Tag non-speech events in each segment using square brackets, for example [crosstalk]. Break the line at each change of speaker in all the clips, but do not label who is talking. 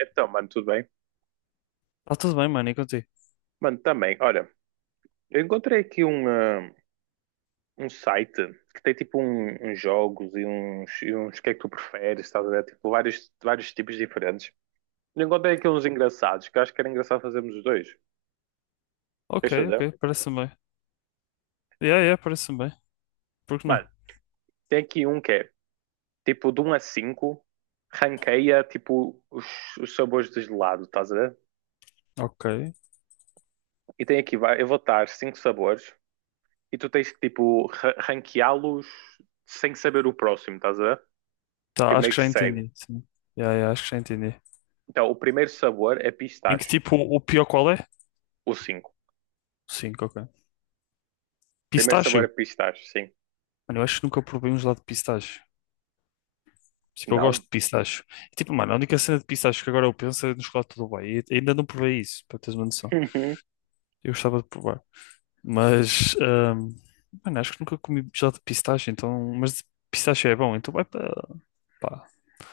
Então, mano, tudo bem?
Tá tudo bem, mano, e contigo?
Mano, também. Olha, eu encontrei aqui um site que tem tipo uns jogos e uns que é que tu preferes, estás a ver? Tipo, vários, vários tipos diferentes. Eu encontrei aqui uns engraçados, que eu acho que era engraçado fazermos os dois.
Ok,
Queres
ok,
fazer?
parece-me bem. Yeah, yeah, parece-me bem. Por que não?
Mano, tem aqui um que é tipo de um a 5 ranqueia tipo os sabores de gelado, estás a ver?
Ok.
E tem aqui, eu vou estar cinco sabores e tu tens que tipo ranqueá-los sem saber o próximo, estás a ver? Que
Tá, acho
meio
que
que
já
segue.
entendi. Sim. Yeah, yeah, acho que já entendi.
Então, o primeiro sabor é
Em que
pistache,
tipo o pior qual é?
o cinco.
5, ok.
Primeiro
Pistácio?
sabor é pistache, sim.
Mano, eu acho que nunca provei um gelado de pistácio. Tipo, eu gosto
Não?
de pistácio. E, tipo, mano, a única cena de pistácio que agora eu penso é no chocolate do Dubai. E ainda não provei isso, para teres uma noção.
Uhum.
Eu gostava de provar. Mas, mano, acho que nunca comi gelado de pistácio, então. Mas de pistácio é bom, então vai para pá,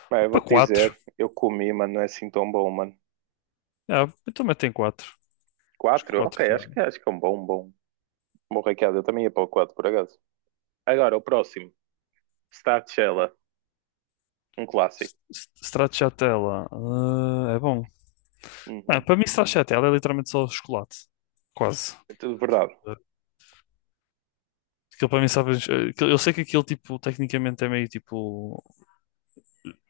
Pá, eu
para
vou-te
quatro.
dizer, eu comi, mano, não é assim tão bom, mano.
Ah, então metem 4. Os
4, ok,
4
acho
4.
que, acho que é um bom, um bom. Bom, Ricardo, eu também ia para o 4, por acaso. Agora, o próximo. Stracciatella, um clássico.
Stracciatella. É bom. Ah,
Uhum.
para mim, Stracciatella é literalmente só chocolate. Quase.
É tudo verdade.
Ah, aquilo para mim, sabe. Eu sei que aquilo, tipo, tecnicamente é meio tipo.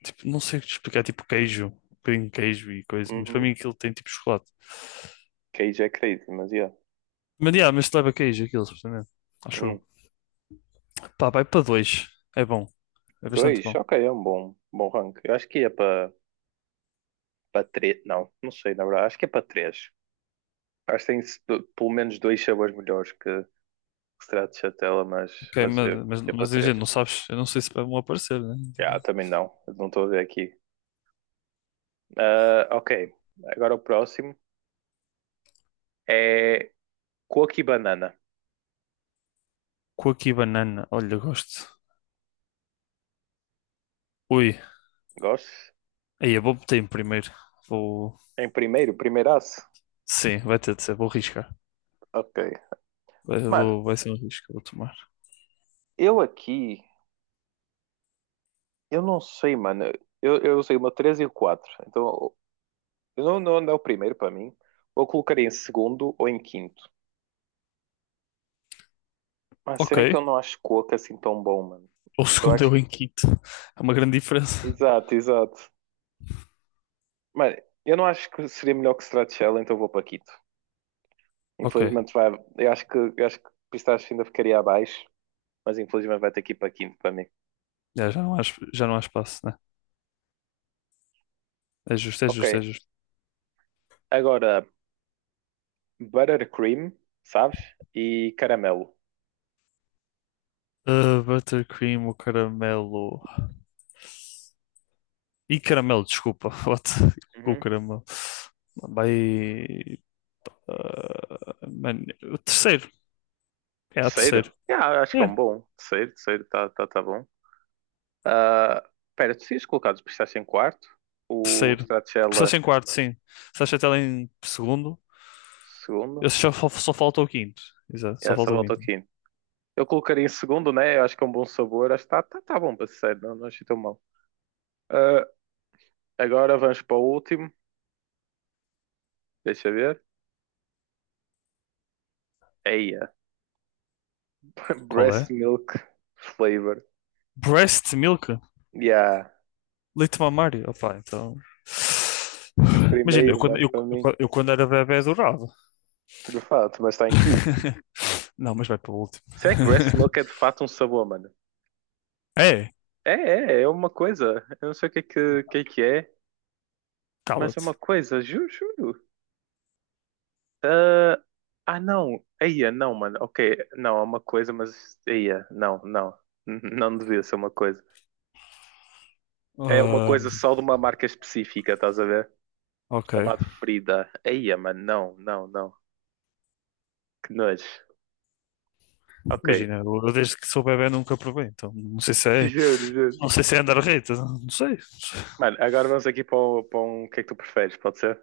Tipo, não sei explicar, tipo queijo. Um bocadinho de queijo e coisa. Mas para
Uhum.
mim, aquilo tem tipo chocolate.
Queijo é crazy, mas yeah.
Yeah, mas leva queijo, aquilo, supostamente. Acho eu.
Hum.
Pá, vai para dois. É bom. É bastante
Dois?
bom.
Ok, é um bom, bom rank. Eu acho que ia para três. Não, não sei, na verdade. Acho que é para 3. Acho que tem pelo menos dois sabores melhores que Retratos de tela, mas,
Ok,
mas
mas,
é,
mas,
é para
mas gente,
três.
não sabes. Eu não sei se vai vão aparecer, né?
Ah,
Tipo,
também não. Não estou a ver aqui. Ah, ok. Agora o próximo é Coco e Banana.
coco e banana. Olha, gosto. Ui.
Gosto?
Aí eu vou meter em primeiro. Vou.
Em primeiro, primeiraço.
Sim, vai ter de ser. Vou arriscar.
Ok.
Vai,
Mano,
vou- vai ser um risco que eu vou tomar.
eu aqui, eu não sei, mano. Eu usei uma 3 e o quatro. Então, eu não, não é o primeiro para mim. Ou colocaria em segundo ou em quinto. Mas será que
Ok.
eu não acho Coco assim tão bom, mano?
O
Então
segundo é
acho.
o em quinto. É uma grande diferença.
Exato, exato. Mano, eu não acho que seria melhor que Stracciatella, então vou para quinto.
Ok.
Infelizmente vai. Eu acho que Pistache ainda ficaria abaixo, mas infelizmente vai ter que ir para quinto para mim.
Já não há espaço, né? É justo, é
Ok.
justo, é justo.
Agora, Buttercream, sabes? E Caramelo.
Ah, buttercream, o caramelo. E caramelo, desculpa. [laughs] What? O
Uhum.
caramelo. Vai. ah, man, o terceiro. É, o
Terceiro?
terceiro.
Yeah, acho que é um
É,
bom. Terceiro, terceiro, tá, tá, tá bom. Ah, espera, tu tinhas colocado o Pistache em quarto, o
terceiro.
Stracciatella
Começaste em quarto, sim. Começaste até lá em segundo.
segundo,
Esse só falta o quinto. Exato,
e
só
essa
falta o
volta ao
quinto.
quinto. Eu colocaria em segundo, né? Eu acho que é um bom sabor, acho que tá, tá, tá bom para ser sério, não, não achei tão mal. Ah, agora vamos para o último, deixa eu ver. Aí, [laughs]
Qual
breast
é?
milk flavor.
Breast milk?
Yeah,
Leite mamário? Opá, então.
em
Imagina, eu
primeiro,
quando,
mano,
eu,
para mim.
eu- eu quando era bebê adorava.
De fato, mas está em quinto.
[laughs] Não, mas vai para o último.
Será que breast milk é
[laughs]
de fato um sabor, mano?
É,
É uma coisa. Eu não sei o que é que, mas é
cala-te.
uma coisa, juro, juro. Ah, ah, não. Eia, não, mano. Ok, não, é uma coisa, mas. Eia, não, não. [laughs] Não devia ser uma coisa. É uma
Ahm,
coisa só de uma marca específica, estás a ver?
ok.
Chamado Frida. Eia, mano, não, não, não. Que nojo. Ok,
Imagina, eu desde que sou bebê nunca provei, então não sei se
[laughs]
é.
juro, juro.
Não sei se é andar reta, não sei.
Mano, agora vamos aqui para um. O que é que tu preferes? Pode ser?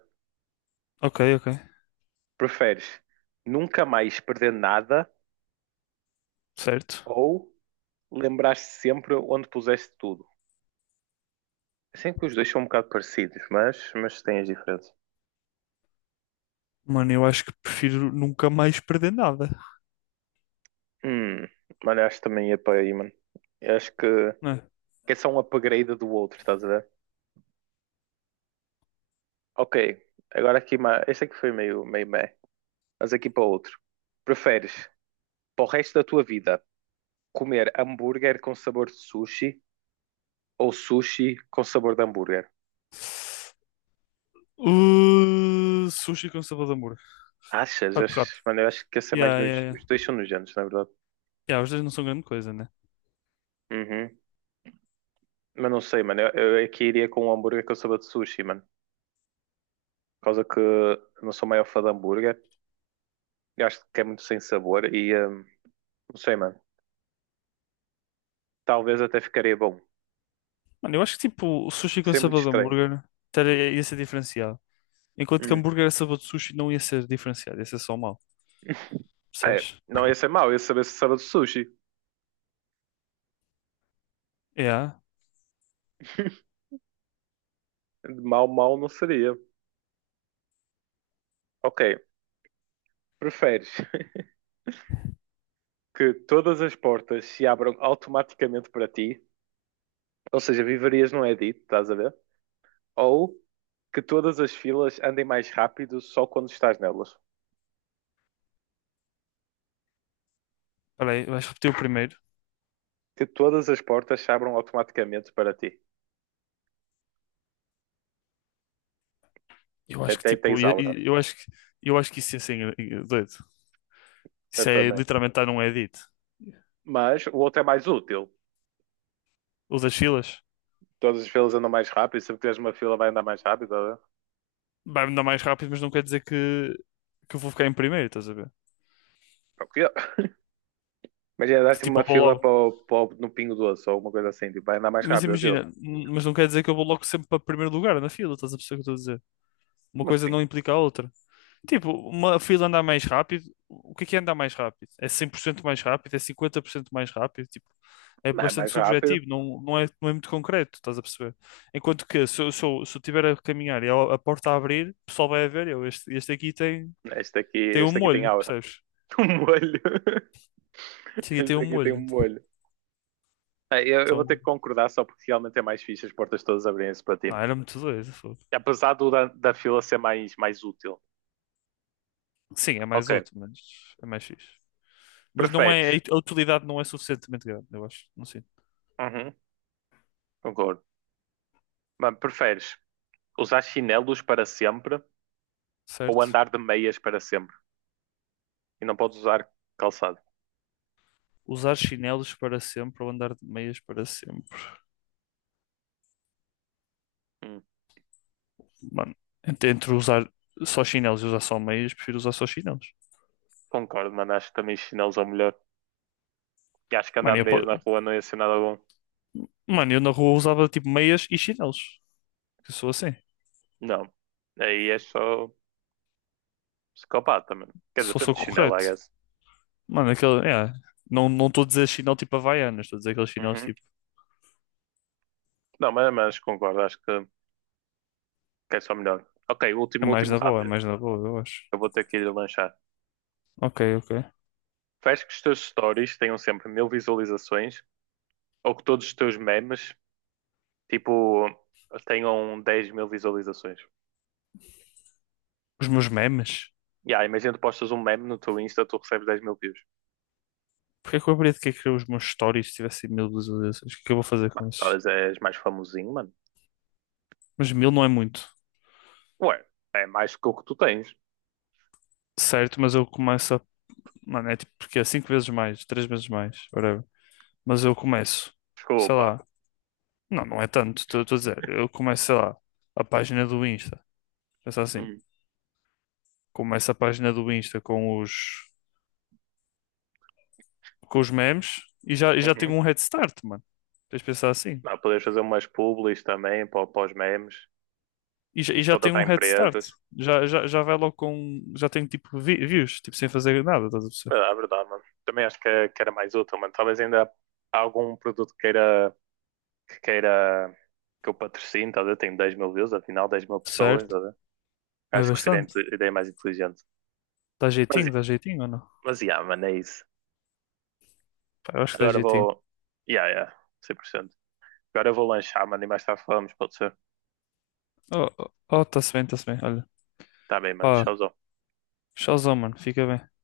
Ok, ok.
Preferes nunca mais perder nada
Certo.
ou lembrar-te sempre onde puseste tudo? Sei que os dois são um bocado parecidos, mas têm as diferenças.
Mano, eu acho que prefiro nunca mais perder nada,
Hum, mano, eu acho que também ia para aí, mano. Eu acho que,
né?
que é só um upgrade do outro, estás a ver? Ok, agora aqui. Este aqui foi meio meh. Mas aqui para outro. Preferes para o resto da tua vida comer hambúrguer com sabor de sushi ou sushi com sabor de hambúrguer?
Sushi com sabor de amor.
Achas?
Pato Rato.
Achas? Mano, eu acho que esse é mais
Yeah, yeah,
nos. Os
yeah.
dois são nojentos, na verdade.
Yeah, os dois não são grande coisa, né?
Uhum. Mas não sei, mano. Eu aqui iria com um hambúrguer que eu soube de sushi, mano. Por causa que eu não sou maior fã de hambúrguer. Eu acho que é muito sem sabor e, não sei, mano. Talvez até ficaria bom.
Mano, eu acho que tipo o sushi com
Seria muito
sabor de
estranho.
hambúrguer ia ser diferenciado. Enquanto que
Hum.
hambúrguer a sabor de sushi não ia ser diferenciado, ia ser só mal.
É,
Percebes?
não ia ser mau. Ia saber se sabe de sushi.
Yeah.
[laughs] Mal, mal não seria. Ok. Preferes [laughs] que todas as portas se abram automaticamente para ti? Ou seja, viverias num Edit, estás a ver? Ou que todas as filas andem mais rápido só quando estás nelas.
Espera aí, vais repetir o primeiro.
Que todas as portas se abram automaticamente para ti.
Eu acho que
Até
tipo,
tens
ia-
aura.
ia- eu acho que isso ia ser doido.
Eu
Isso é
também.
literalmente estar num edit.
Mas o outro é mais útil.
O das filas
Todas as filas andam mais rápido. Se tiveres uma fila, vai andar mais rápido, né?
vai-me dar mais rápido, mas não quer dizer que eu vou ficar em primeiro, estás a ver?
Para o quê? Imagina, dá-se
Tipo,
uma
eu vou
fila
logo.
no Pingo Doce ou uma coisa assim. Tipo, vai andar mais
Mas
rápido a fila.
imagina, mas não quer dizer que eu vou logo sempre para primeiro lugar na fila, estás a perceber o que eu estou a dizer? Uma
Como
coisa
assim?
não implica a outra. Tipo, uma fila andar mais rápido, o que é andar mais rápido? É 100% mais rápido? É 50% mais rápido? Tipo, é
Não é
bastante
mais rápido.
subjetivo, não é muito concreto, estás a perceber? Enquanto que se eu tiver a caminhar e a porta a abrir, o pessoal vai a ver, este aqui tem,
Este aqui,
tem um
este aqui tem
molho,
aura.
percebes?
[laughs] Um molho.
Este aqui tem um
Este aqui tem um
molho.
molho. Ah, eu vou ter
Então,
que concordar só porque realmente é mais fixe as portas todas abrirem-se para ti,
não, era muito doido. Fogo.
apesar da fila ser mais útil.
Sim, é
Ok.
mais útil, mas é mais fixe. Mas não é,
Preferes?
a utilidade não é suficientemente grande, eu acho. Não sei.
Uhum, concordo. Mas preferes usar chinelos para sempre ou
Certo?
andar de meias para sempre? E não podes usar calçado.
Usar chinelos para sempre ou andar de meias para sempre?
Hum,
Mano, entre usar só chinelos e usar só meias, prefiro usar só chinelos.
concordo, mano. Acho que também chinelos é o melhor. E acho que andar
Mano,
de meias na
yeah.
rua não ia ser nada bom.
Mano, eu na rua usava tipo meias e chinelos. Eu sou assim.
Não. Aí é só psicopata, mano. Quer dizer,
Só sou
tanto chinelo, I
correto.
guess.
Mano, aquele. É, não estou a dizer chinelo tipo Havaianas, estou a dizer aqueles chinelos
Uhum.
tipo.
Não, mas concordo. Acho que é só melhor. Ok,
É
último,
mais
último
na boa, é
rápido.
mais na boa, eu acho.
Eu vou ter que ir lanchar.
Ok, ok.
Faz que os teus stories tenham sempre 1.000 visualizações, ou que todos os teus memes, tipo, tenham 10.000 visualizações.
Os meus memes?
Yeah, imagina tu postas um meme no teu Insta, tu recebes 10.000 views.
Porquê que eu haveria de querer criar os meus stories se tivessem mil visualizações? O que é que eu vou fazer
Mano,
com esses?
talvez és mais famosinho, mano.
Mas mil não é muito.
Ué, é mais que o que tu tens.
Certo, mas eu começo a. Mano, é tipo, porque é cinco vezes mais, três vezes mais, whatever. Mas eu começo, sei
Desculpa.
lá, não, não é tanto, estou a dizer, eu começo, sei lá, a página do Insta, pensa assim,
Hum.
começo a página do Insta com os memes já tenho
Uhum.
um head start, mano. Tens de pensar assim.
Não, podes fazer umas publis também para os memes,
E já tenho
contratar
um head start.
empresas.
Já vai logo já tenho tipo views, tipo sem fazer nada, estás a
É
perceber?
é verdade, mano. Também acho que era mais útil, mano. Talvez ainda há algum produto que queira, que eu patrocine, tá a ver? Tenho 10 mil views, afinal, 10.000 pessoas,
Certo?
tá a ver?
É
Acho que seria a
bastante.
ideia mais inteligente. Mas,
Dá jeitinho ou não?
mas, yeah, mano, é isso.
Pá, eu acho que dá
Agora
jeitinho.
vou. Yeah, yeah, 100%. Agora eu vou lanchar, mano, e mais tarde falamos, pode ser?
Oh, oh, oh, tá-se bem, olha.
Tá bem, mano,
Pá,
tchauzão.
showzão, mano. Fica bem.